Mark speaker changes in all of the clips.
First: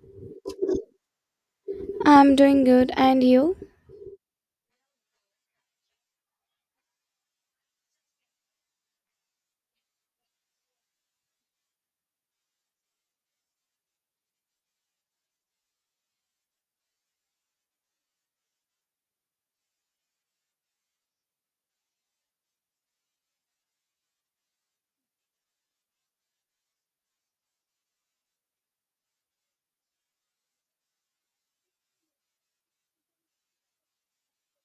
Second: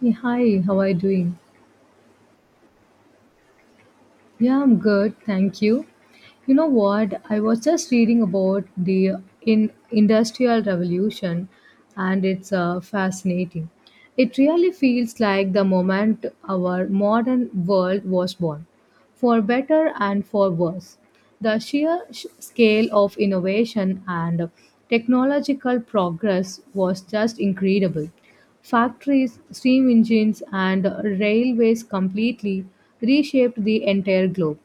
Speaker 1: Hey, hi, how are you doing?
Speaker 2: I'm doing good, and you?
Speaker 1: Yeah, I'm good, thank you. You know what? I was just reading about the in industrial revolution, and it's fascinating. It really feels like the moment our modern world was born for better and for worse. The sheer scale of innovation and technological progress was just incredible. Factories, steam engines, and railways completely reshaped the entire globe.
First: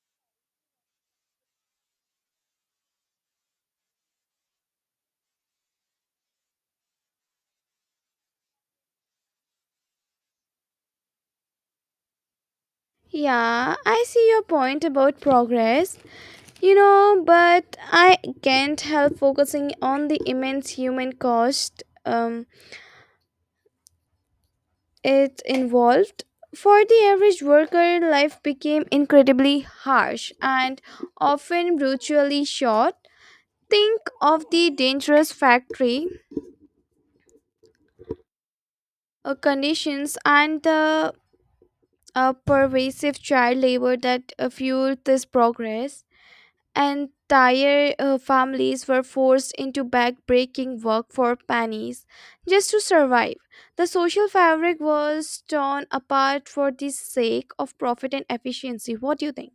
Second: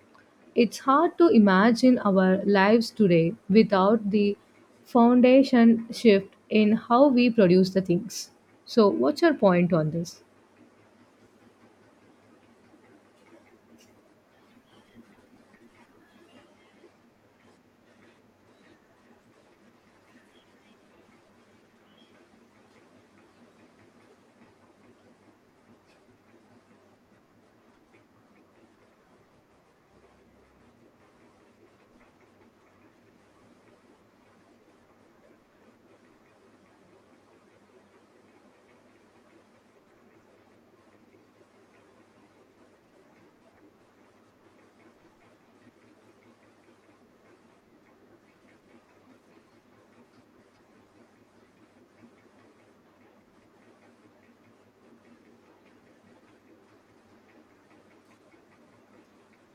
Speaker 1: It's hard to imagine our lives today without the foundation shift in how we produce the things. So, what's your point on this?
Speaker 2: Yeah, I see your point about progress, but I can't help focusing on the immense human cost it involved. For the average worker, life became incredibly harsh and often brutally short. Think of the dangerous factory conditions and the pervasive child labor that fueled this progress. Entire families were forced into back-breaking work for pennies just to survive. The social fabric was torn apart for the sake of profit and efficiency. What do you think?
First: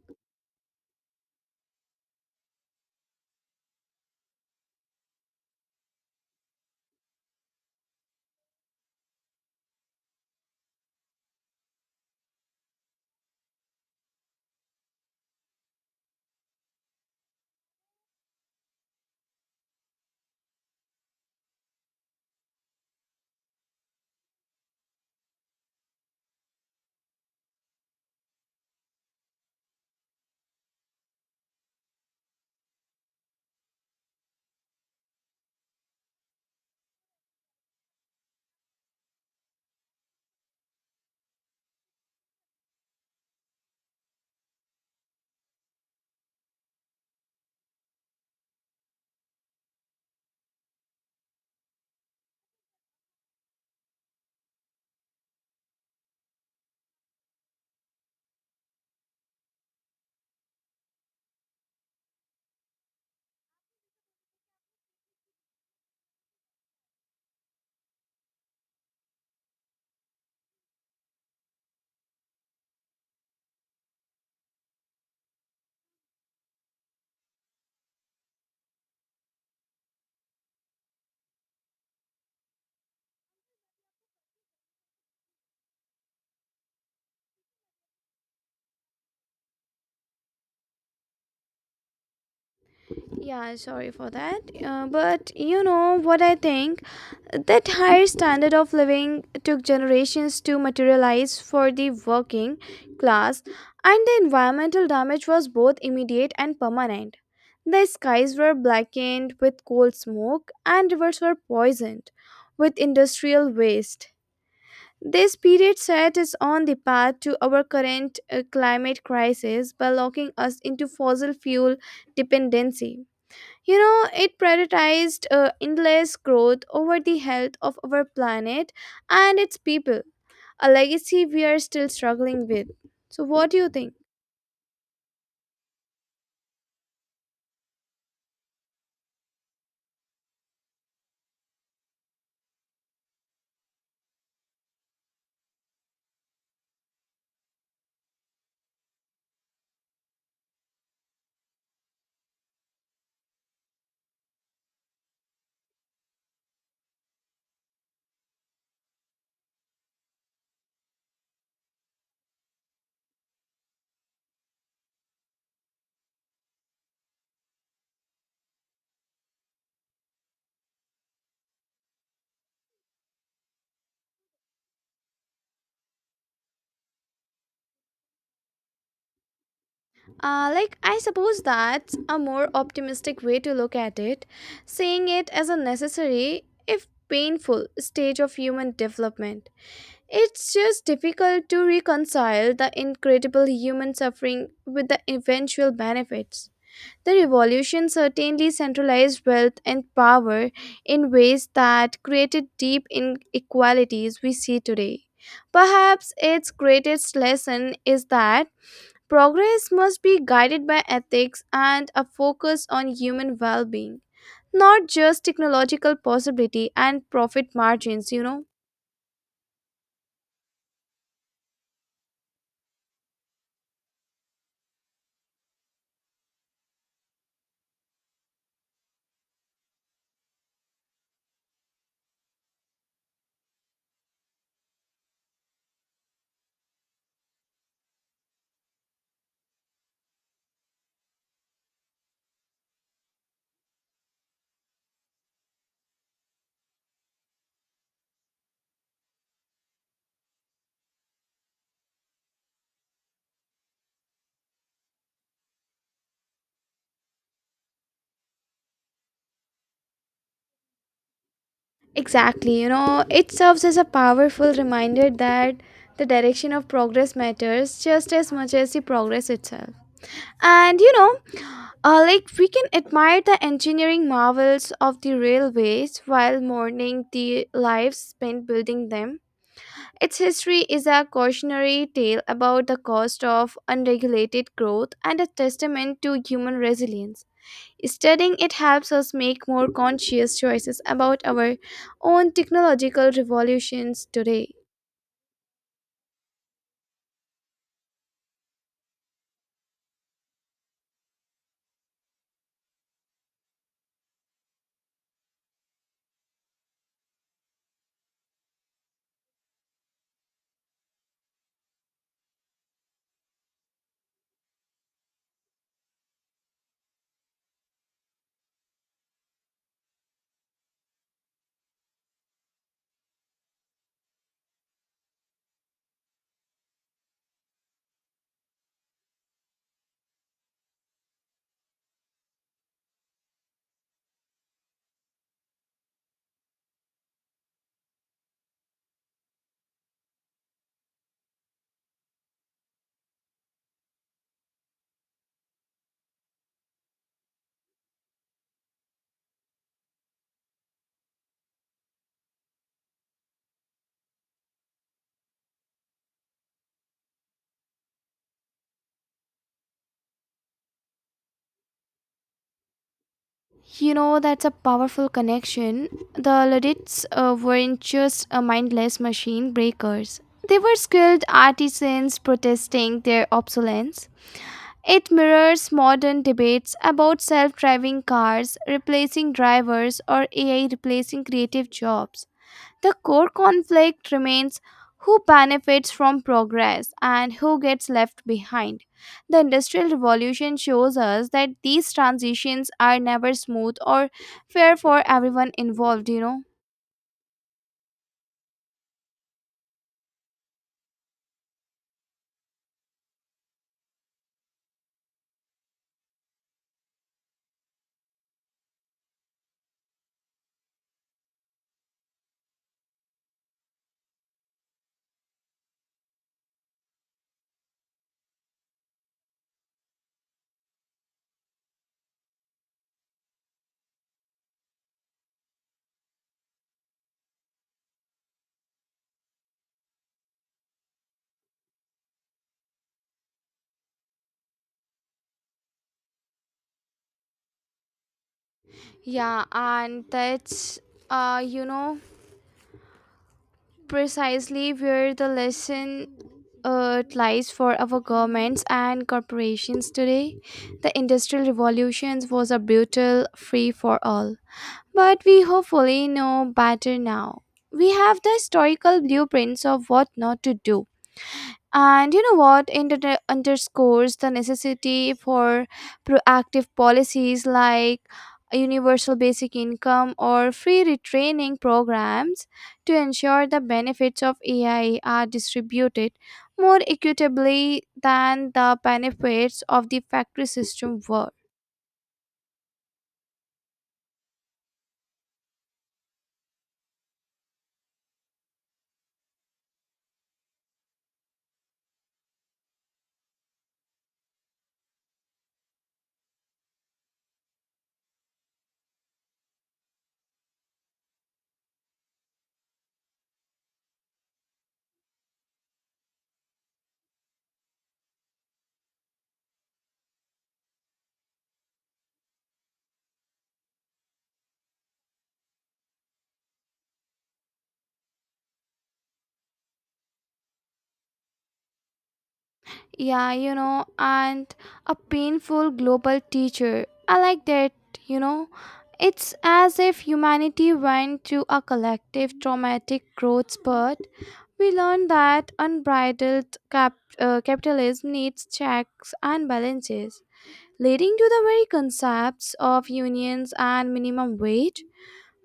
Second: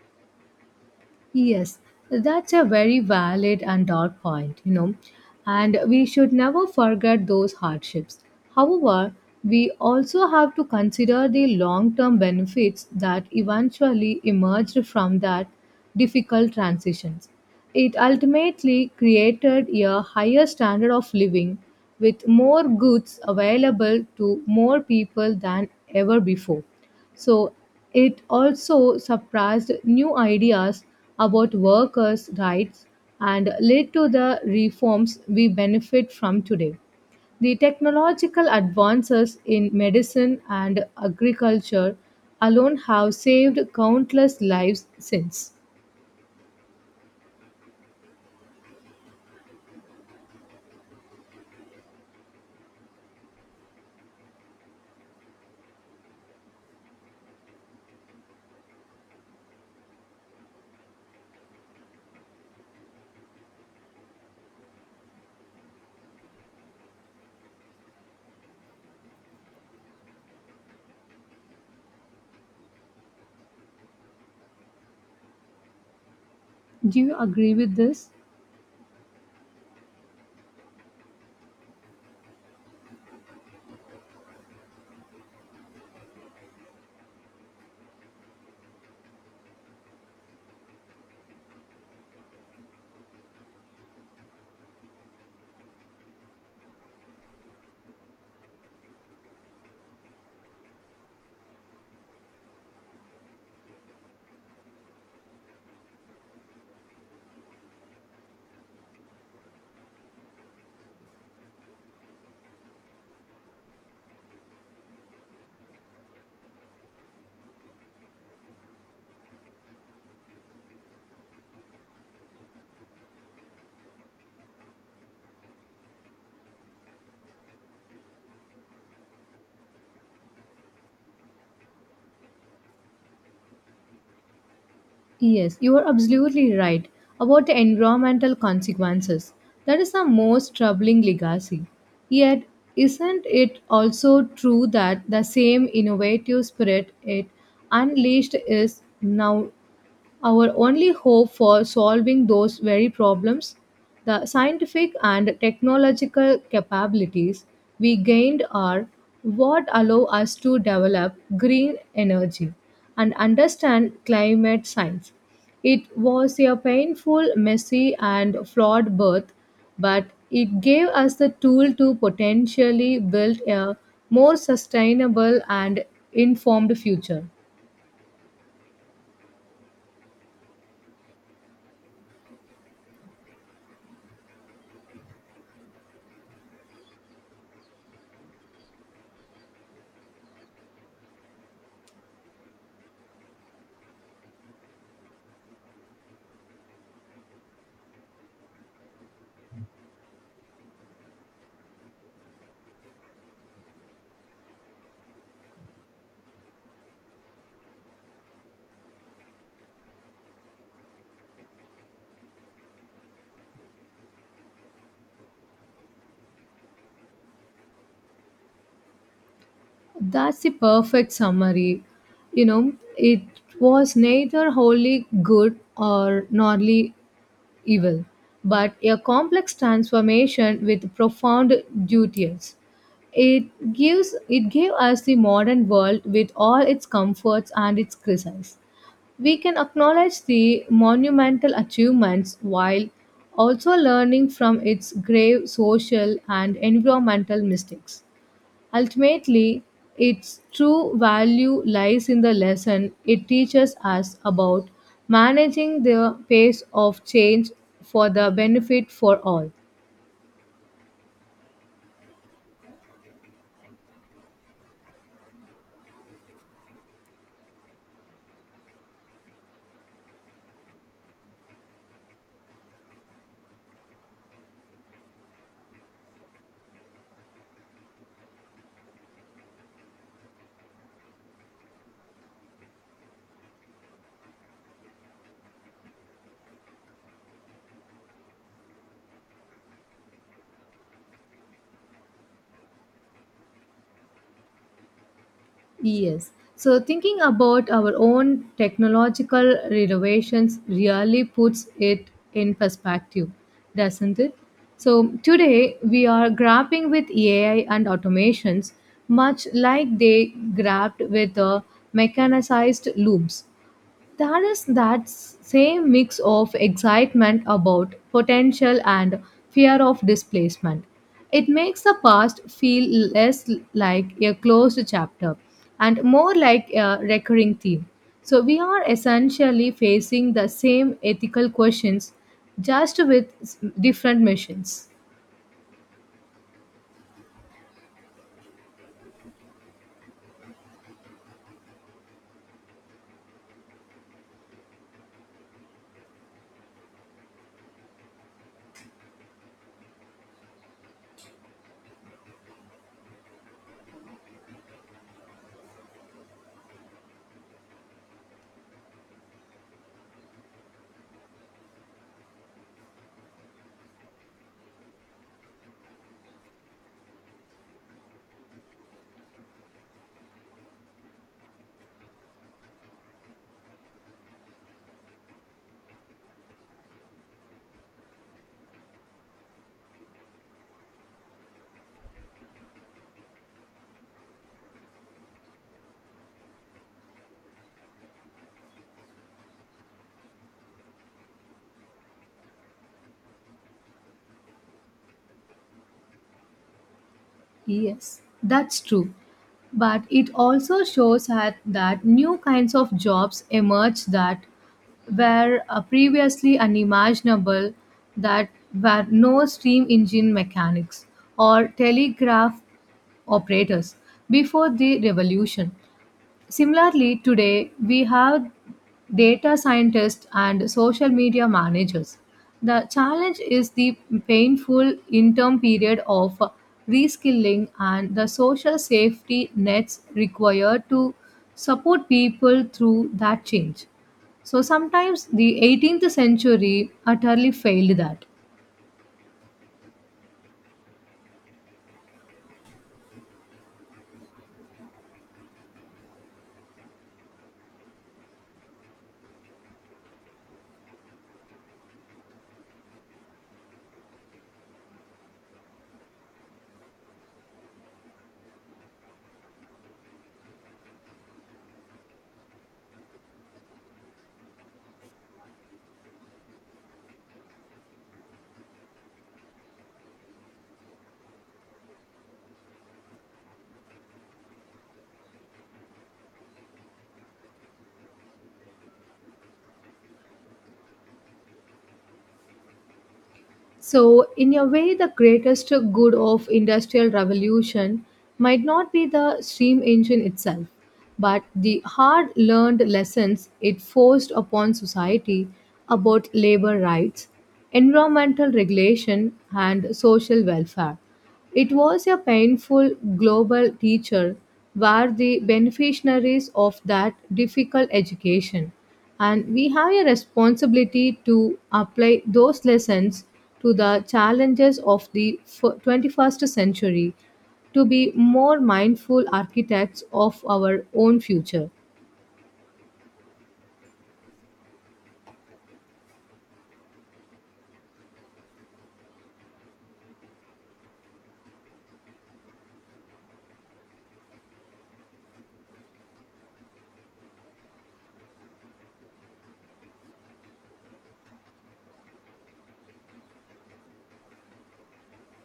Speaker 1: Yes, that's a very valid and dark point, you know, and we should never forget those hardships. However, we also have to consider the long term benefits that eventually emerged from that difficult transitions. It ultimately created a higher standard of living with more goods available to more people than ever before. So it also surprised new ideas about workers' rights and led to the reforms we benefit from today. The technological advances in medicine and agriculture alone have saved countless lives since. Do you agree with this?
Speaker 2: Yeah, sorry for that. But what I think? That higher standard of living took generations to materialize for the working class, and the environmental damage was both immediate and permanent. The skies were blackened with coal smoke, and rivers were poisoned with industrial waste. This period set us on the path to our current climate crisis by locking us into fossil fuel dependency. It prioritized endless growth over the health of our planet and its people, a legacy we are still struggling with. So, what do you think?
Speaker 1: Yes, you are absolutely right about the environmental consequences. That is the most troubling legacy. Yet, isn't it also true that the same innovative spirit it unleashed is now our only hope for solving those very problems, the scientific and technological capabilities we gained are what allow us to develop green energy and understand climate science. It was a painful, messy, and flawed birth, but it gave us the tool to potentially build a more sustainable and informed future.
Speaker 2: I suppose that's a more optimistic way to look at it, seeing it as a necessary, if painful, stage of human development. It's just difficult to reconcile the incredible human suffering with the eventual benefits. The revolution certainly centralized wealth and power in ways that created deep inequalities we see today. Perhaps its greatest lesson is that progress must be guided by ethics and a focus on human well being, not just technological possibility and profit margins, you know.
Speaker 1: That's the perfect summary. You know, it was neither wholly good or wholly evil, but a complex transformation with profound duties. It gave us the modern world with all its comforts and its crises. We can acknowledge the monumental achievements while also learning from its grave social and environmental mistakes. Ultimately, its true value lies in the lesson it teaches us about managing the pace of change for the benefit for all.
Speaker 2: Exactly, it serves as a powerful reminder that the direction of progress matters just as much as the progress itself. And we can admire the engineering marvels of the railways while mourning the lives spent building them. Its history is a cautionary tale about the cost of unregulated growth and a testament to human resilience. Studying it helps us make more conscious choices about our own technological revolutions today.
Speaker 1: Yes. So, thinking about our own technological renovations really puts it in perspective, doesn't it? So, today we are grappling with AI and automations much like they grapped with mechanized looms. There is that same mix of excitement about potential and fear of displacement. It makes the past feel less like a closed chapter and more like a recurring theme. So we are essentially facing the same ethical questions just with different missions.
Speaker 2: That's a powerful connection. The Luddites weren't just a mindless machine breakers, they were skilled artisans protesting their obsolescence. It mirrors modern debates about self driving cars replacing drivers or AI replacing creative jobs. The core conflict remains who benefits from progress and who gets left behind. The Industrial Revolution shows us that these transitions are never smooth or fair for everyone involved.
Speaker 1: Yes, that's true. But it also shows that new kinds of jobs emerge that were previously unimaginable, that were no steam engine mechanics or telegraph operators before the revolution. Similarly, today we have data scientists and social media managers. The challenge is the painful interim period of reskilling and the social safety nets required to support people through that change. So sometimes the 18th century utterly failed that.
Speaker 2: Yeah, and that's, uh, you know, precisely where the lesson lies for our governments and corporations today. The Industrial Revolutions was a brutal free for all. But we hopefully know better now. We have the historical blueprints of what not to do. And what underscores the necessity for proactive policies like universal basic income or free retraining programs to ensure the benefits of AI are distributed more equitably than the benefits of the factory system were.
Speaker 1: So, in a way, the greatest good of industrial revolution might not be the steam engine itself, but the hard-learned lessons it forced upon society about labor rights, environmental regulation, and social welfare. It was a painful global teacher were the beneficiaries of that difficult education and we have a responsibility to apply those lessons to the challenges of the 21st century to be more mindful architects of our own future.
Speaker 2: Yeah, and a painful global teacher. I like that, you know. It's as if humanity went through a collective traumatic growth spurt. We learned that unbridled capitalism needs checks and balances, leading to the very concepts of unions and minimum wage.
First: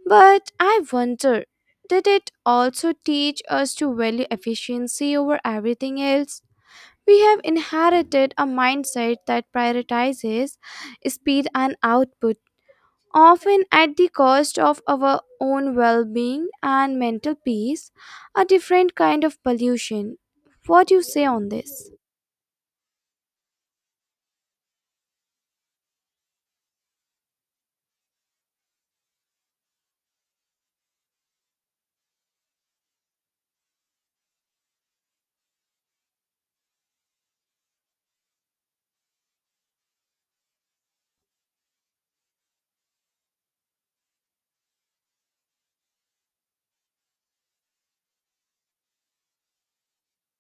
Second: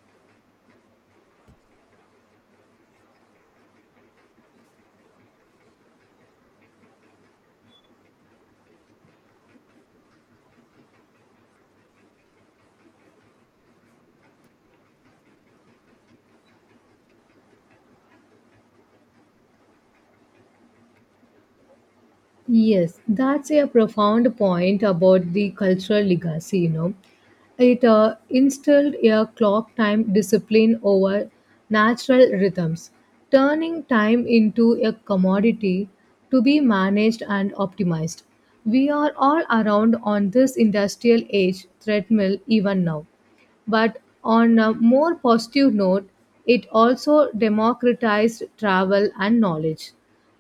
Speaker 2: But I wonder, did it also teach us to value efficiency over everything else? We have inherited a mindset that prioritizes speed and output, often at the cost of our own well being and mental peace, a different kind of pollution. What do you say on this?
Speaker 1: Yes, that's a profound point about the cultural legacy, you know. It instilled a clock time discipline over natural rhythms, turning time into a commodity to be managed and optimized. We are all around on this industrial age treadmill even now, but on a more positive note, it also democratized travel and knowledge.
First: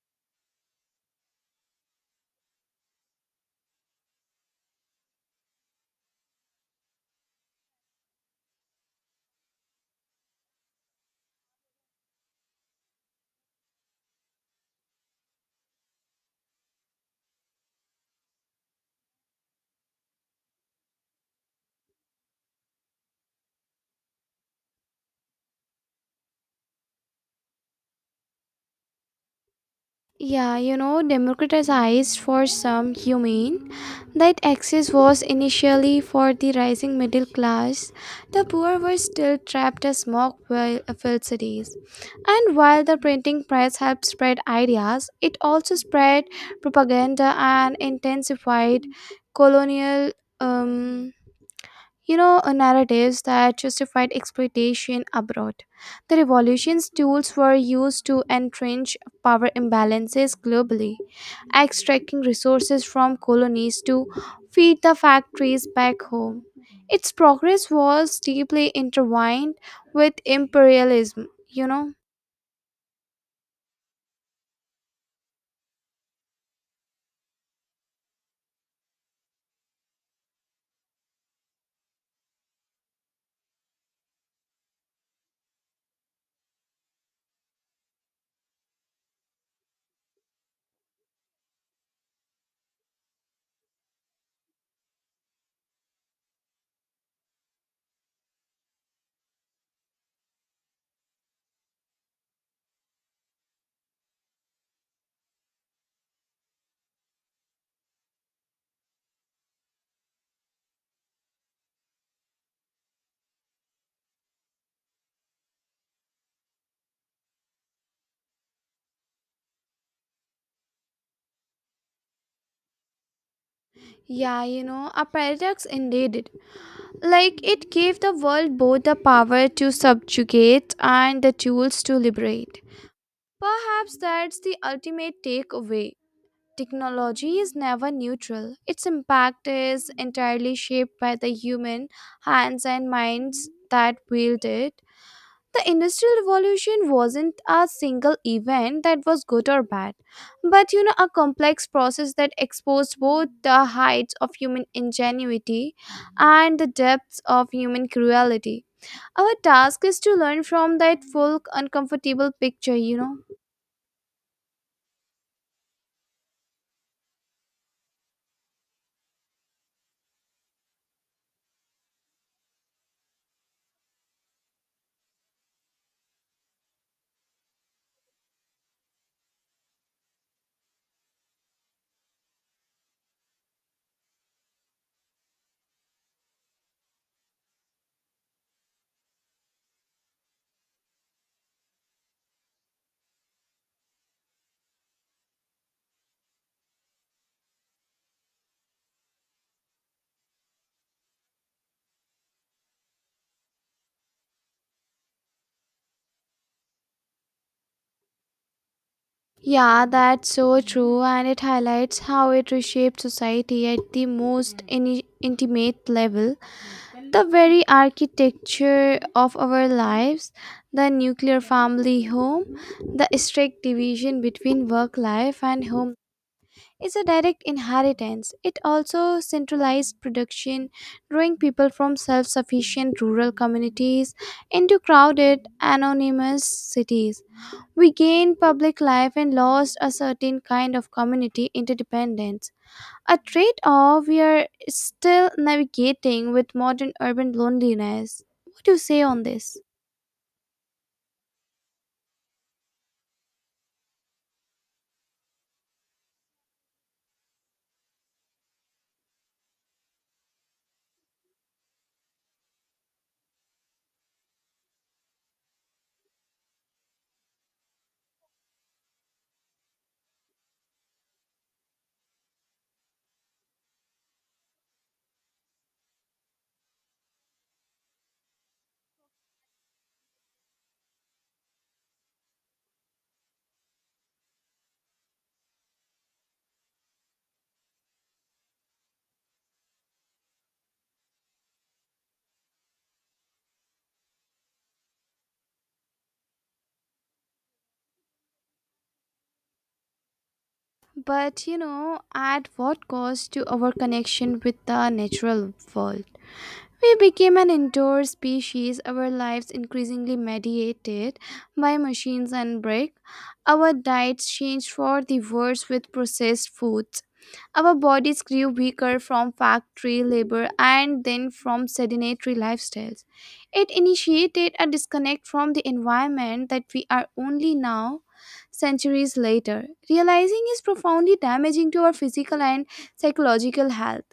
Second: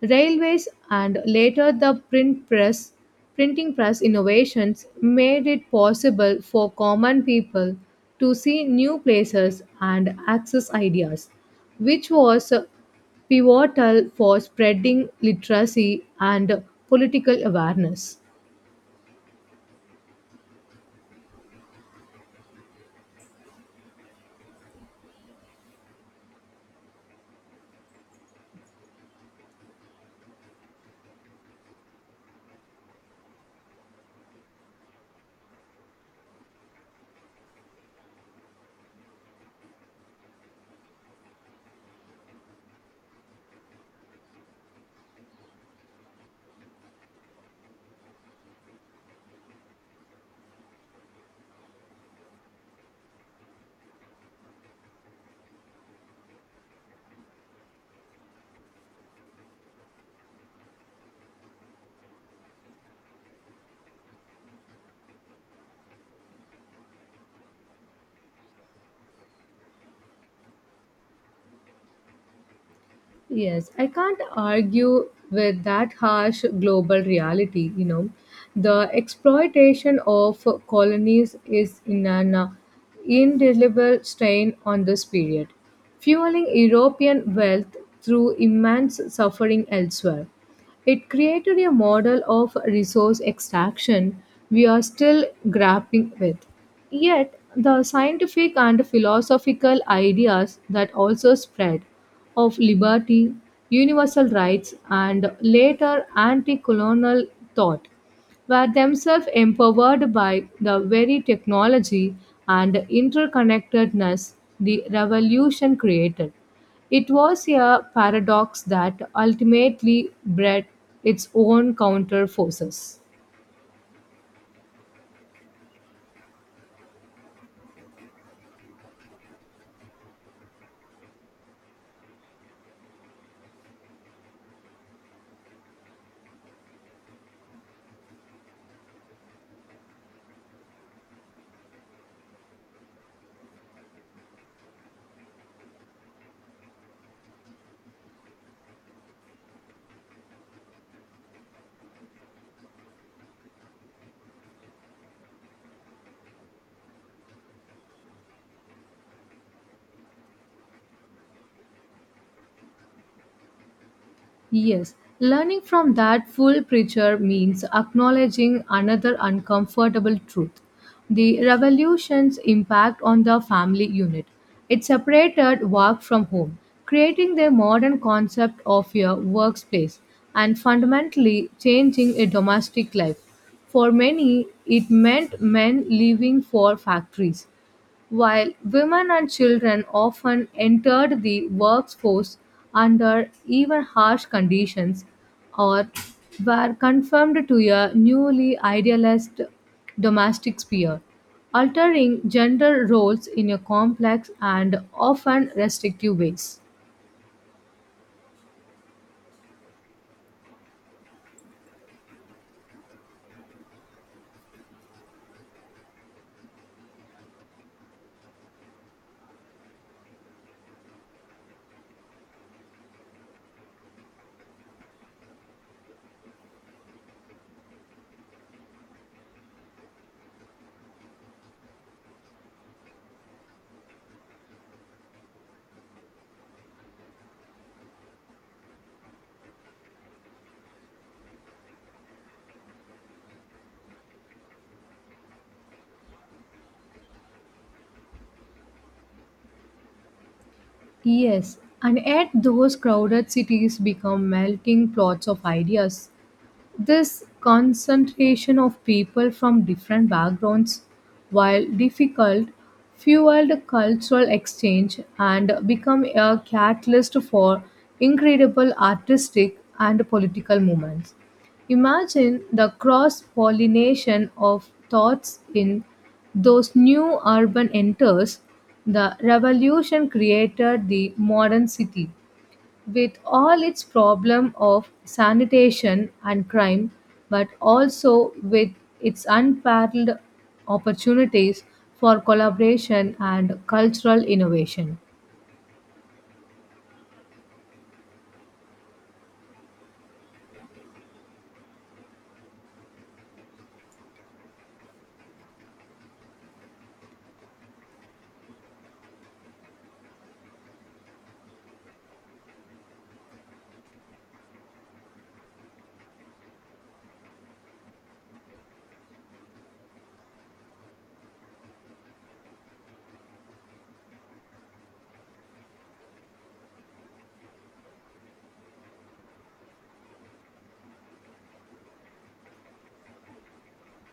Speaker 1: Railways and later printing press innovations made it possible for common people to see new places and access ideas, which was pivotal for spreading literacy and political awareness.
Speaker 2: Yeah, democratized for some humane. That access was initially for the rising middle class. The poor were still trapped as smog filled cities. And while the printing press helped spread ideas, it also spread propaganda and intensified colonial um, narratives that justified exploitation abroad. The revolution's tools were used to entrench power imbalances globally, extracting resources from colonies to feed the factories back home. Its progress was deeply intertwined with imperialism.
Speaker 1: Yes, I can't argue with that harsh global reality. You know, the exploitation of colonies is in an indelible stain on this period, fueling European wealth through immense suffering elsewhere. It created a model of resource extraction we are still grappling with. Yet, the scientific and philosophical ideas that also spread of liberty, universal rights, and later anti colonial thought were themselves empowered by the very technology and interconnectedness the revolution created. It was a paradox that ultimately bred its own counter-forces.
Speaker 2: Yeah, a paradox indeed. It gave the world both the power to subjugate and the tools to liberate. Perhaps that's the ultimate takeaway. Technology is never neutral. Its impact is entirely shaped by the human hands and minds that wield it. The Industrial Revolution wasn't a single event that was good or bad, but a complex process that exposed both the heights of human ingenuity and the depths of human cruelty. Our task is to learn from that full, uncomfortable picture.
Speaker 1: Yes, learning from that full preacher means acknowledging another uncomfortable truth the revolution's impact on the family unit. It separated work from home, creating the modern concept of a workspace and fundamentally changing a domestic life. For many, it meant men leaving for factories while women and children often entered the workforce under even harsh conditions, or were confined to a newly idealized domestic sphere, altering gender roles in a complex and often restrictive ways.
Speaker 2: Yeah, that's so true, and it highlights how it reshapes society at the most intimate level. The very architecture of our lives, the nuclear family home, the strict division between work life and home is a direct inheritance. It also centralized production, drawing people from self sufficient rural communities into crowded, anonymous cities. We gained public life and lost a certain kind of community interdependence, a trade off we are still navigating with modern urban loneliness. What do you say on this?
Speaker 1: Yes, and yet those crowded cities become melting plots of ideas. This concentration of people from different backgrounds, while difficult, fueled cultural exchange and become a catalyst for incredible artistic and political movements. Imagine the cross pollination of thoughts in those new urban enters. The revolution created the modern city with all its problem of sanitation and crime, but also with its unparalleled opportunities for collaboration and cultural innovation.
Speaker 2: But at what cost to our connection with the natural world? We became an indoor species, our lives increasingly mediated by machines and brick. Our diets changed for the worse with processed foods. Our bodies grew weaker from factory labor and then from sedentary lifestyles. It initiated a disconnect from the environment that we are only now, centuries later, realizing is profoundly damaging to our physical and psychological health.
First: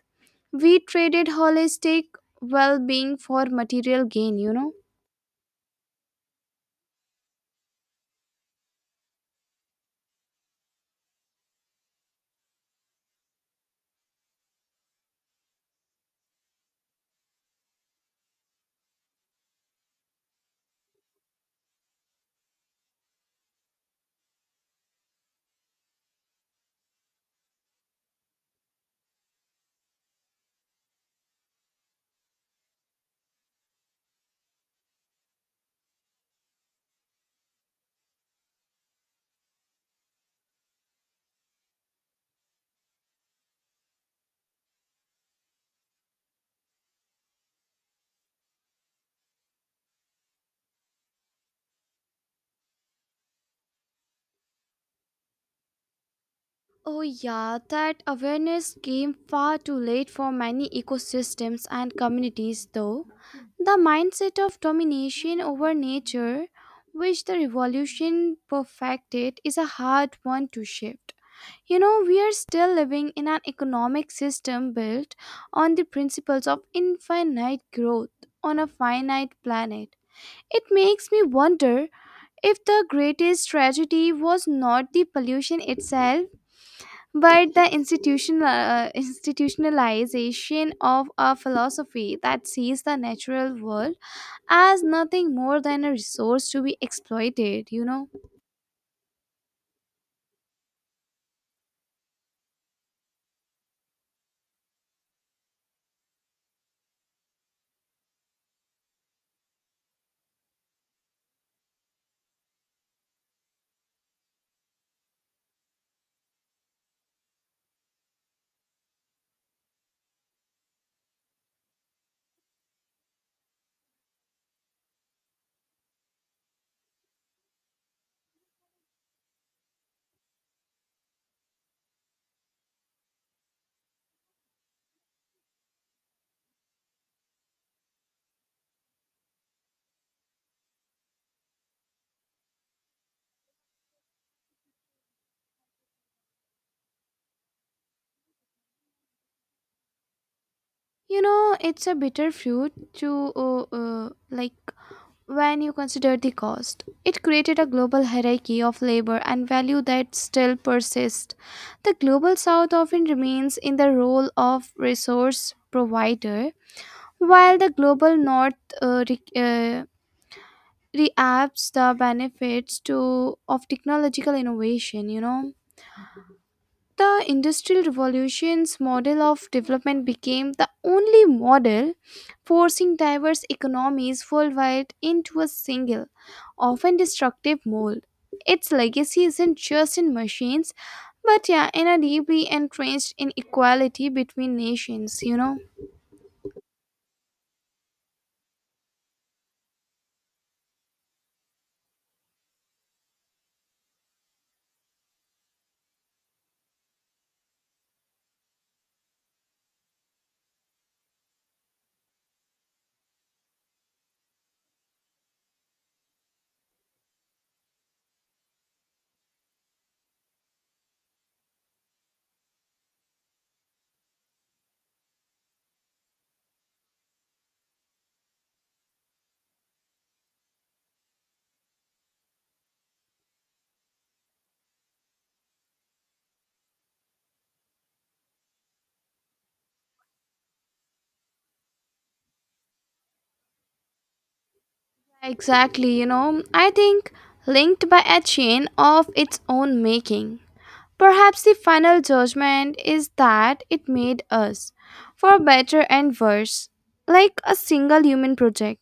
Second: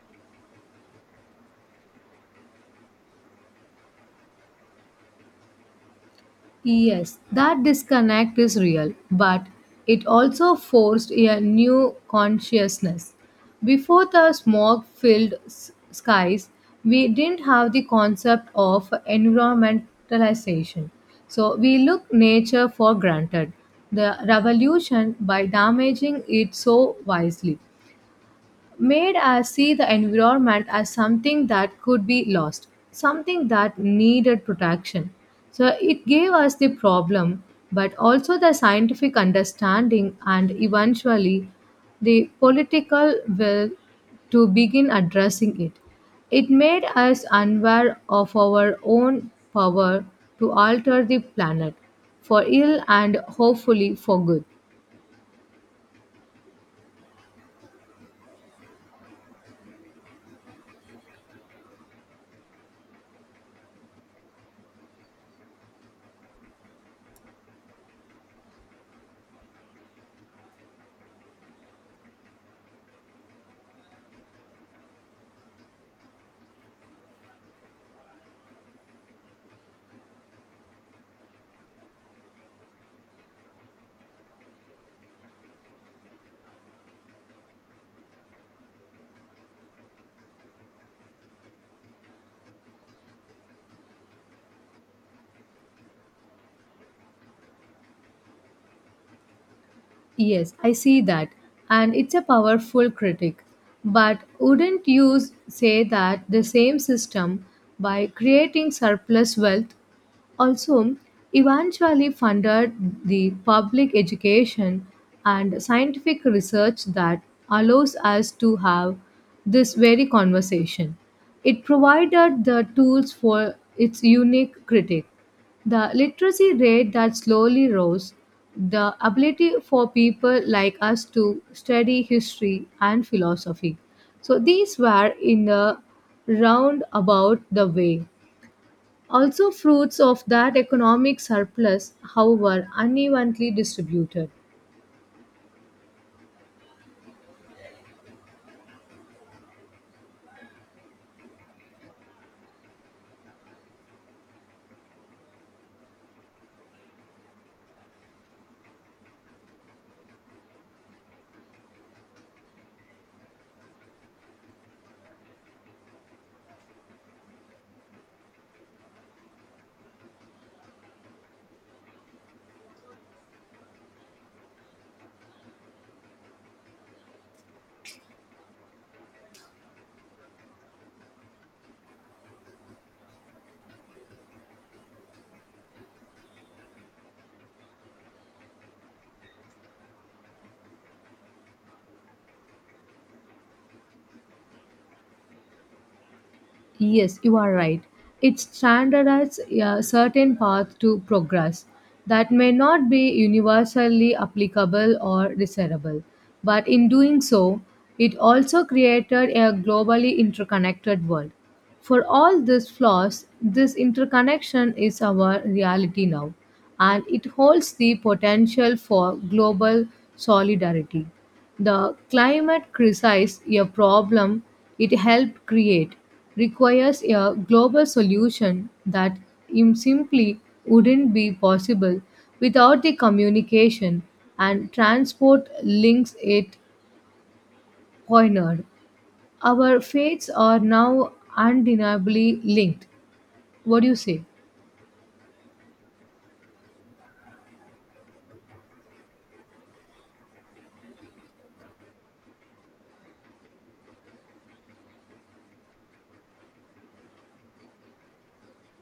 Speaker 2: We traded holistic well being for material gain.
Speaker 1: Yes, that disconnect is real, but it also forced a new consciousness. Before the smog filled skies, we didn't have the concept of environmentalization. So we look nature for granted. The revolution by damaging it so wisely made us see the environment as something that could be lost, something that needed protection. So it gave us the problem, but also the scientific understanding and eventually the political will to begin addressing it. It made us unaware of our own power to alter the planet for ill and hopefully for good.
Speaker 2: Oh, yeah, that awareness came far too late for many ecosystems and communities, though. The mindset of domination over nature, which the revolution perfected, is a hard one to shift. We are still living in an economic system built on the principles of infinite growth on a finite planet. It makes me wonder if the greatest tragedy was not the pollution itself, but the institutionalization of a philosophy that sees the natural world as nothing more than a resource to be exploited, you know?
Speaker 1: Yes, I see that. And it's a powerful critic. But wouldn't you say that the same system, by creating surplus wealth, also eventually funded the public education and scientific research that allows us to have this very conversation. It provided the tools for its unique critic. The literacy rate that slowly rose, the ability for people like us to study history and philosophy. So these were in a roundabout the way also, fruits of that economic surplus, however, unevenly distributed.
Speaker 2: It's a bitter fruit to when you consider the cost. It created a global hierarchy of labor and value that still persists. The global south often remains in the role of resource provider, while the global north uh, re- uh, reaps the benefits to of technological innovation, you know. The Industrial Revolution's model of development became the only model forcing diverse economies worldwide into a single, often destructive mold. Its legacy isn't just in machines, but yeah, in a deeply entrenched inequality between nations, you know.
Speaker 1: Yes, you are right. It standardizes a certain path to progress that may not be universally applicable or desirable. But in doing so, it also created a globally interconnected world. For all these flaws, this interconnection is our reality now, and it holds the potential for global solidarity. The climate crisis, a problem it helped create, requires a global solution that simply wouldn't be possible without the communication and transport links it pointed. Our fates are now undeniably linked. What do you say?
Speaker 2: Exactly, I think linked by a chain of its own making. Perhaps the final judgment is that it made us, for better and worse, like a single human project.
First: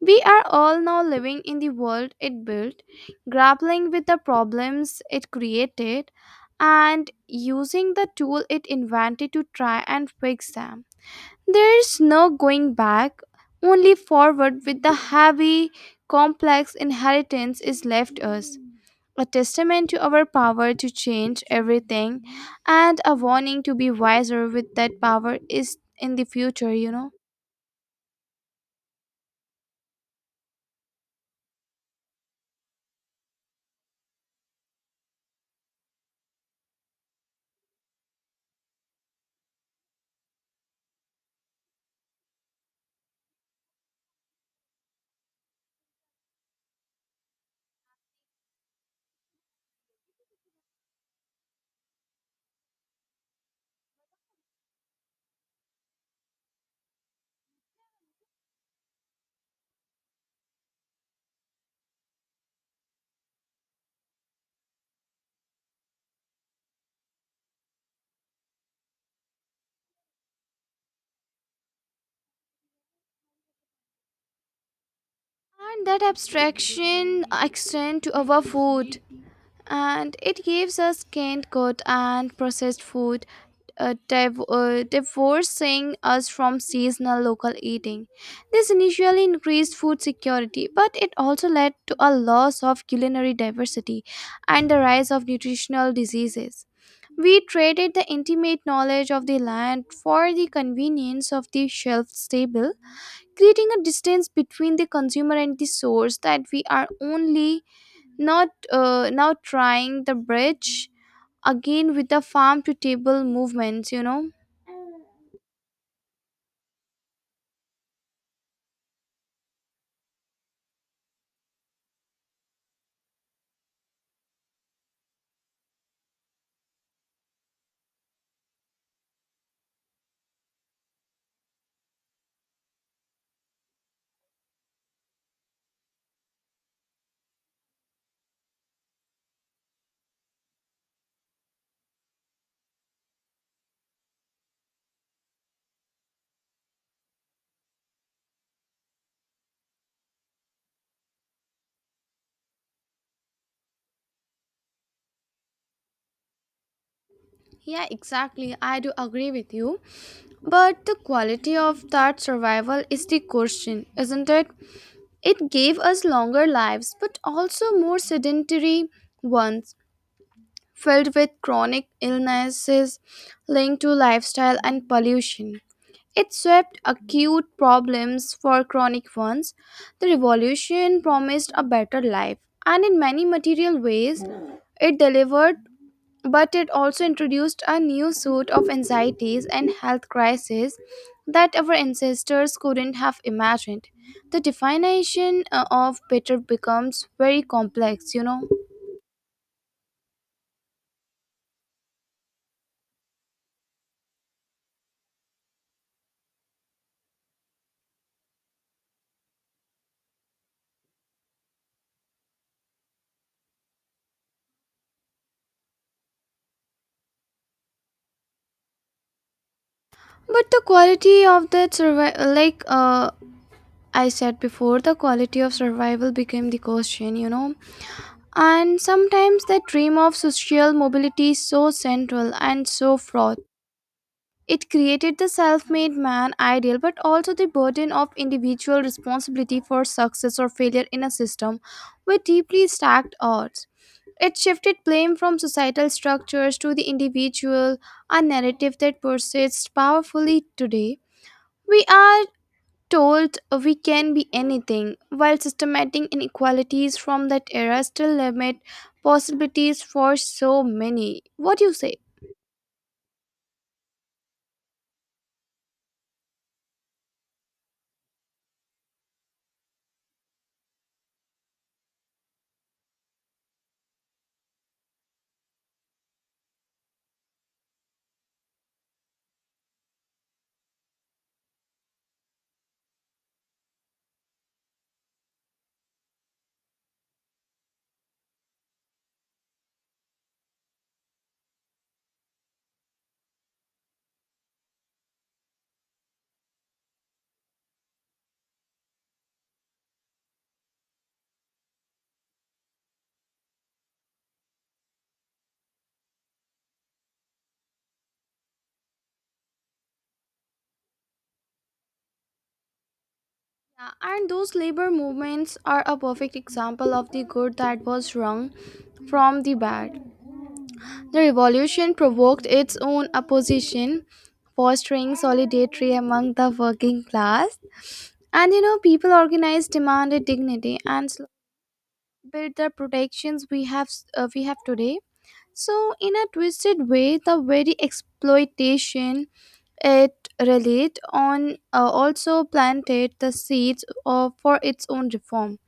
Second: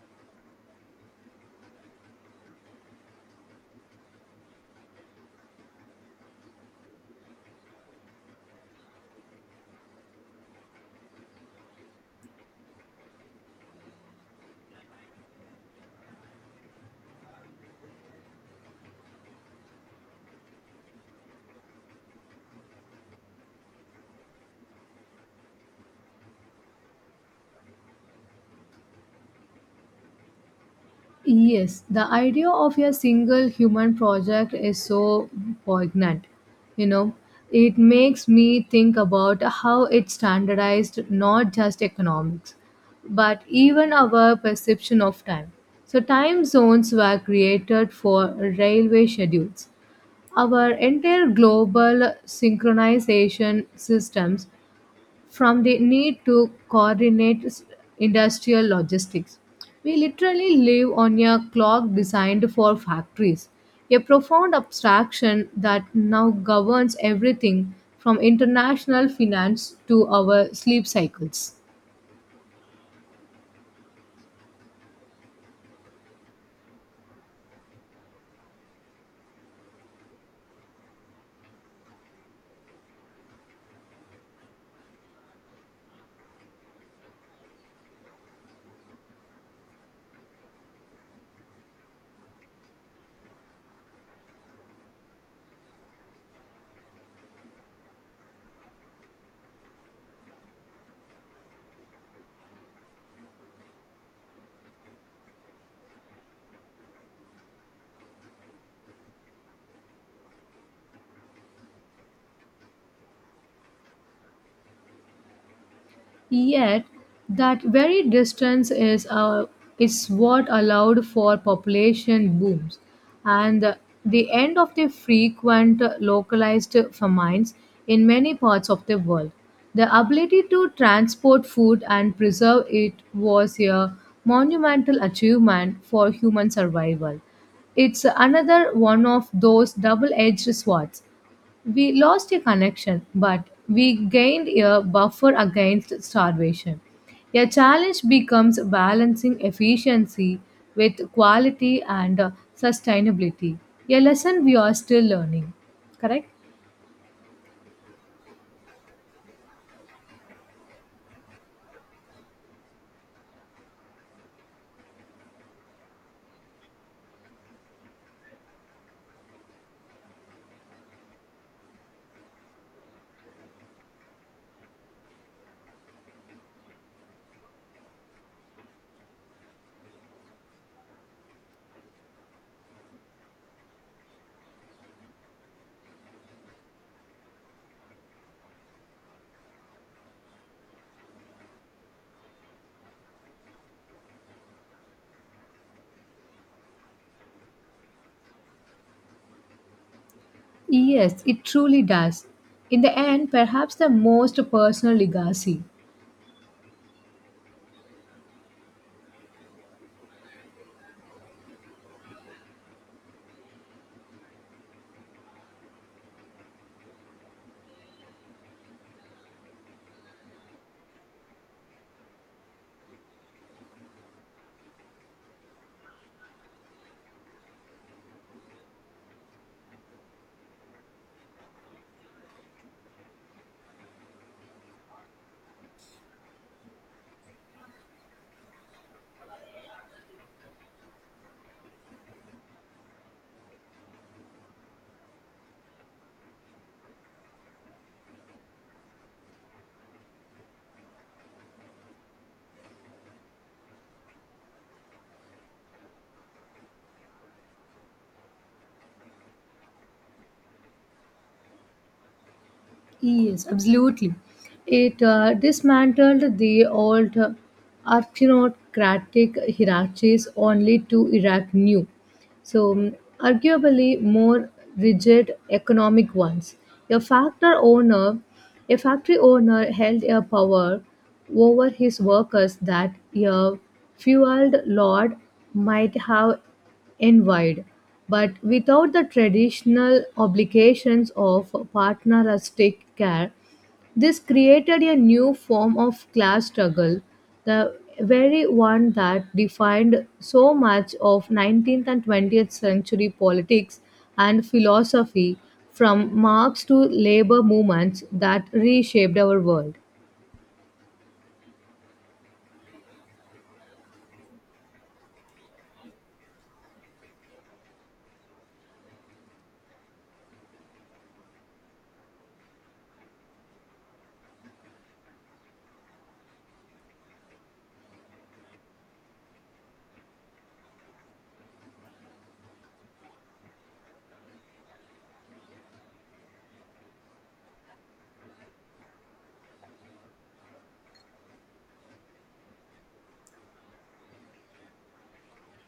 Speaker 2: We are all now living in the world it built, grappling with the problems it created, and using the tool it invented to try and fix them. There's no going back, only forward with the heavy, complex inheritance is left us. A testament to our power to change everything, and a warning to be wiser with that power is in the future, you know.
Speaker 1: Yes, the idea of a single human project is so poignant. You know, it makes me think about how it standardized not just economics, but even our perception of time. So, time zones were created for railway schedules. Our entire global synchronization systems from the need to coordinate industrial logistics. We literally live on a clock designed for factories, a profound abstraction that now governs everything from international finance to our sleep cycles.
Speaker 2: And that abstraction extend to our food, and it gives us canned good and processed food, divorcing us from seasonal local eating. This initially increased food security, but it also led to a loss of culinary diversity and the rise of nutritional diseases. We traded the intimate knowledge of the land for the convenience of the shelf stable, creating a distance between the consumer and the source that we are only not now trying the bridge again with the farm to table movements, you know.
Speaker 1: Yet, that very distance is what allowed for population booms and the end of the frequent localized famines in many parts of the world. The ability to transport food and preserve it was a monumental achievement for human survival. It's another one of those double edged swords we lost a connection, but we gained a buffer against starvation. A challenge becomes balancing efficiency with quality and sustainability, a lesson we are still learning. Correct?
Speaker 2: Yeah, exactly, I do agree with you, but the quality of that survival is the question, isn't it? It gave us longer lives but also more sedentary ones filled with chronic illnesses linked to lifestyle and pollution. It swept acute problems for chronic ones. The revolution promised a better life, and in many material ways, it delivered, but it also introduced a new suite of anxieties and health crises that our ancestors couldn't have imagined. The definition of better becomes very complex, you know.
Speaker 1: Yes, it truly does. In the end, perhaps the most personal legacy.
Speaker 2: But the quality of that survival, I said before, the quality of survival became the question, you know. And sometimes the dream of social mobility is so central and so fraught. It created the self made man ideal, but also the burden of individual responsibility for success or failure in a system with deeply stacked odds. It shifted blame from societal structures to the individual, a narrative that persists powerfully today. We are told we can be anything, while systematic inequalities from that era still limit possibilities for so many. What do you say?
Speaker 1: Yes, absolutely. It dismantled the old aristocratic hierarchies only to erect new. So, arguably more rigid economic ones. A factor owner, a factory owner held a power over his workers that a feudal lord might have envied, but without the traditional obligations of paternalistic care this created a new form of class struggle, the very one that defined so much of 19th and 20th century politics and philosophy, from Marx to labor movements that reshaped our world.
Speaker 2: Yeah, and those labor movements are a perfect example of the good that was wrong from the bad. The revolution provoked its own opposition, fostering solidarity among the working class. And people organized demanded dignity and built the protections we have today. So, in a twisted way, the very exploitation it relied on also planted the seeds of, for its own reform.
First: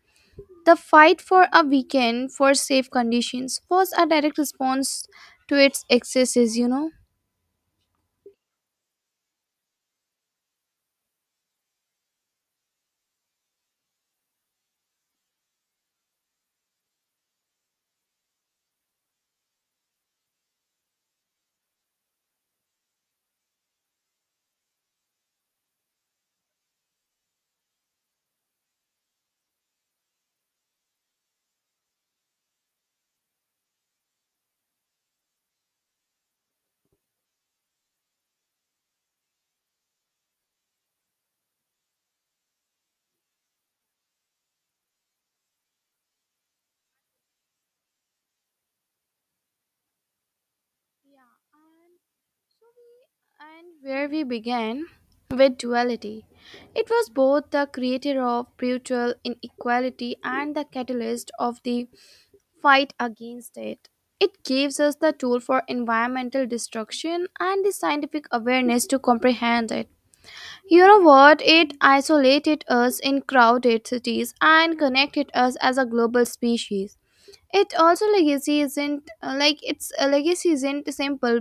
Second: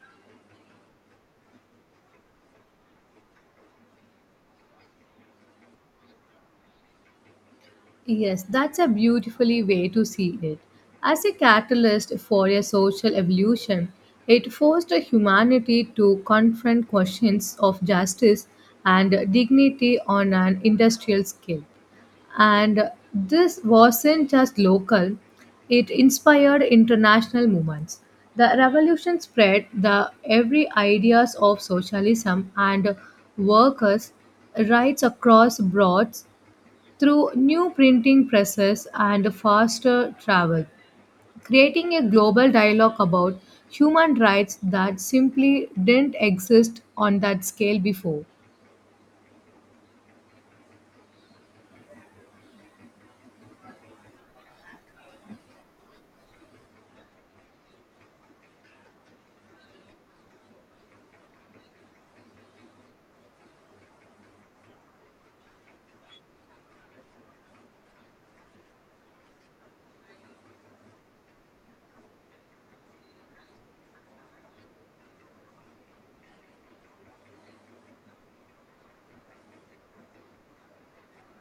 Speaker 2: The fight for a weekend for safe conditions was a direct response to its excesses, you know.
Speaker 1: Yes, that's a beautifully way to see it. As a catalyst for a social evolution, it forced humanity to confront questions of justice and dignity on an industrial scale. And this wasn't just local, it inspired international movements. The revolution spread the every ideas of socialism and workers' rights across broads through new printing presses and faster travel, creating a global dialogue about human rights that simply didn't exist on that scale before.
Speaker 2: Yeah, and so we and where we began with duality. It was both the creator of brutal inequality and the catalyst of the fight against it. It gives us the tool for environmental destruction and the scientific awareness to comprehend it. You know what? It isolated us in crowded cities and connected us as a global species. It also legacy isn't a simple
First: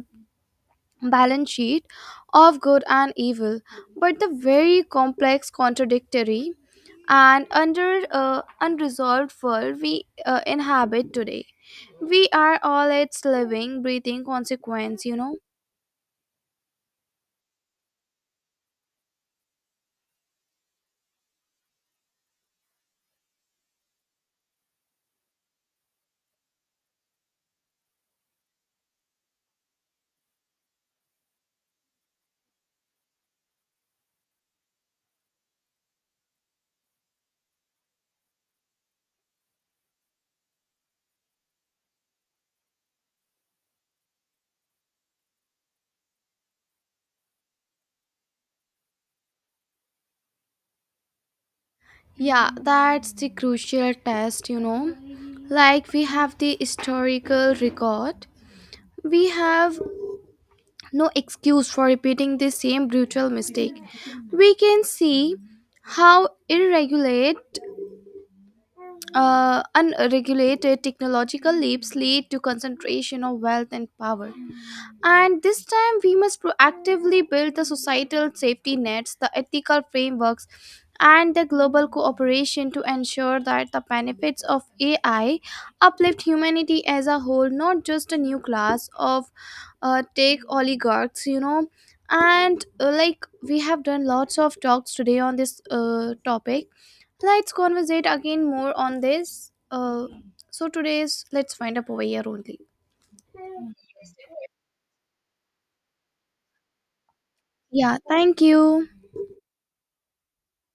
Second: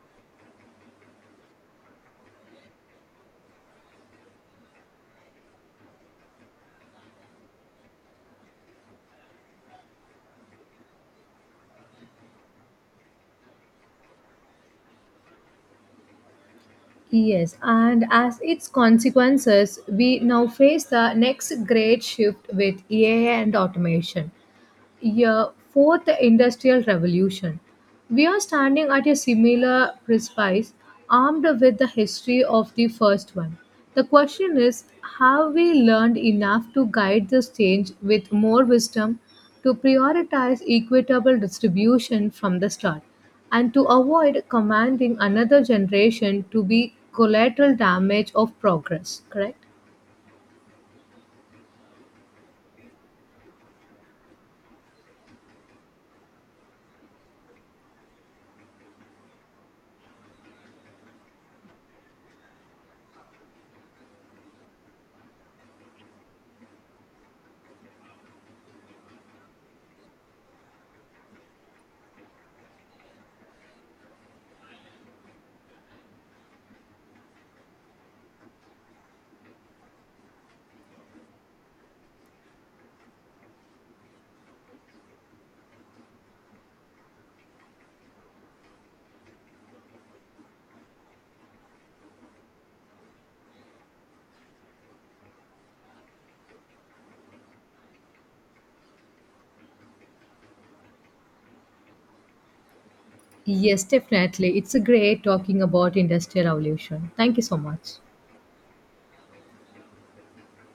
Speaker 2: balance sheet of good and evil, but the very complex, contradictory and under unresolved world we inhabit today. We are all its living breathing consequence, you know.
Speaker 1: Yes, and as its consequences, we now face the next great shift with AI and automation. Yeah, fourth industrial revolution. We are standing at a similar precipice, armed with the history of the first one. The question is, have we learned enough to guide this change with more wisdom, to prioritize equitable distribution from the start, and to avoid commanding another generation to be collateral damage of progress, correct?
Speaker 2: Yeah, that's the crucial test, you know. Like, we have the historical record, we have no excuse for repeating the same brutal mistake. We can see how irregulate unregulated technological leaps lead to concentration of wealth and power. And this time, we must proactively build the societal safety nets, the ethical frameworks, and the global cooperation to ensure that the benefits of AI uplift humanity as a whole, not just a new class of tech oligarchs, you know. And we have done lots of talks today on this topic, let's conversate again more on this. So today's let's find up over here only.
Speaker 1: Yes, definitely. It's a great talking about industrial revolution. Thank you so much.
Speaker 2: Yeah, thank you.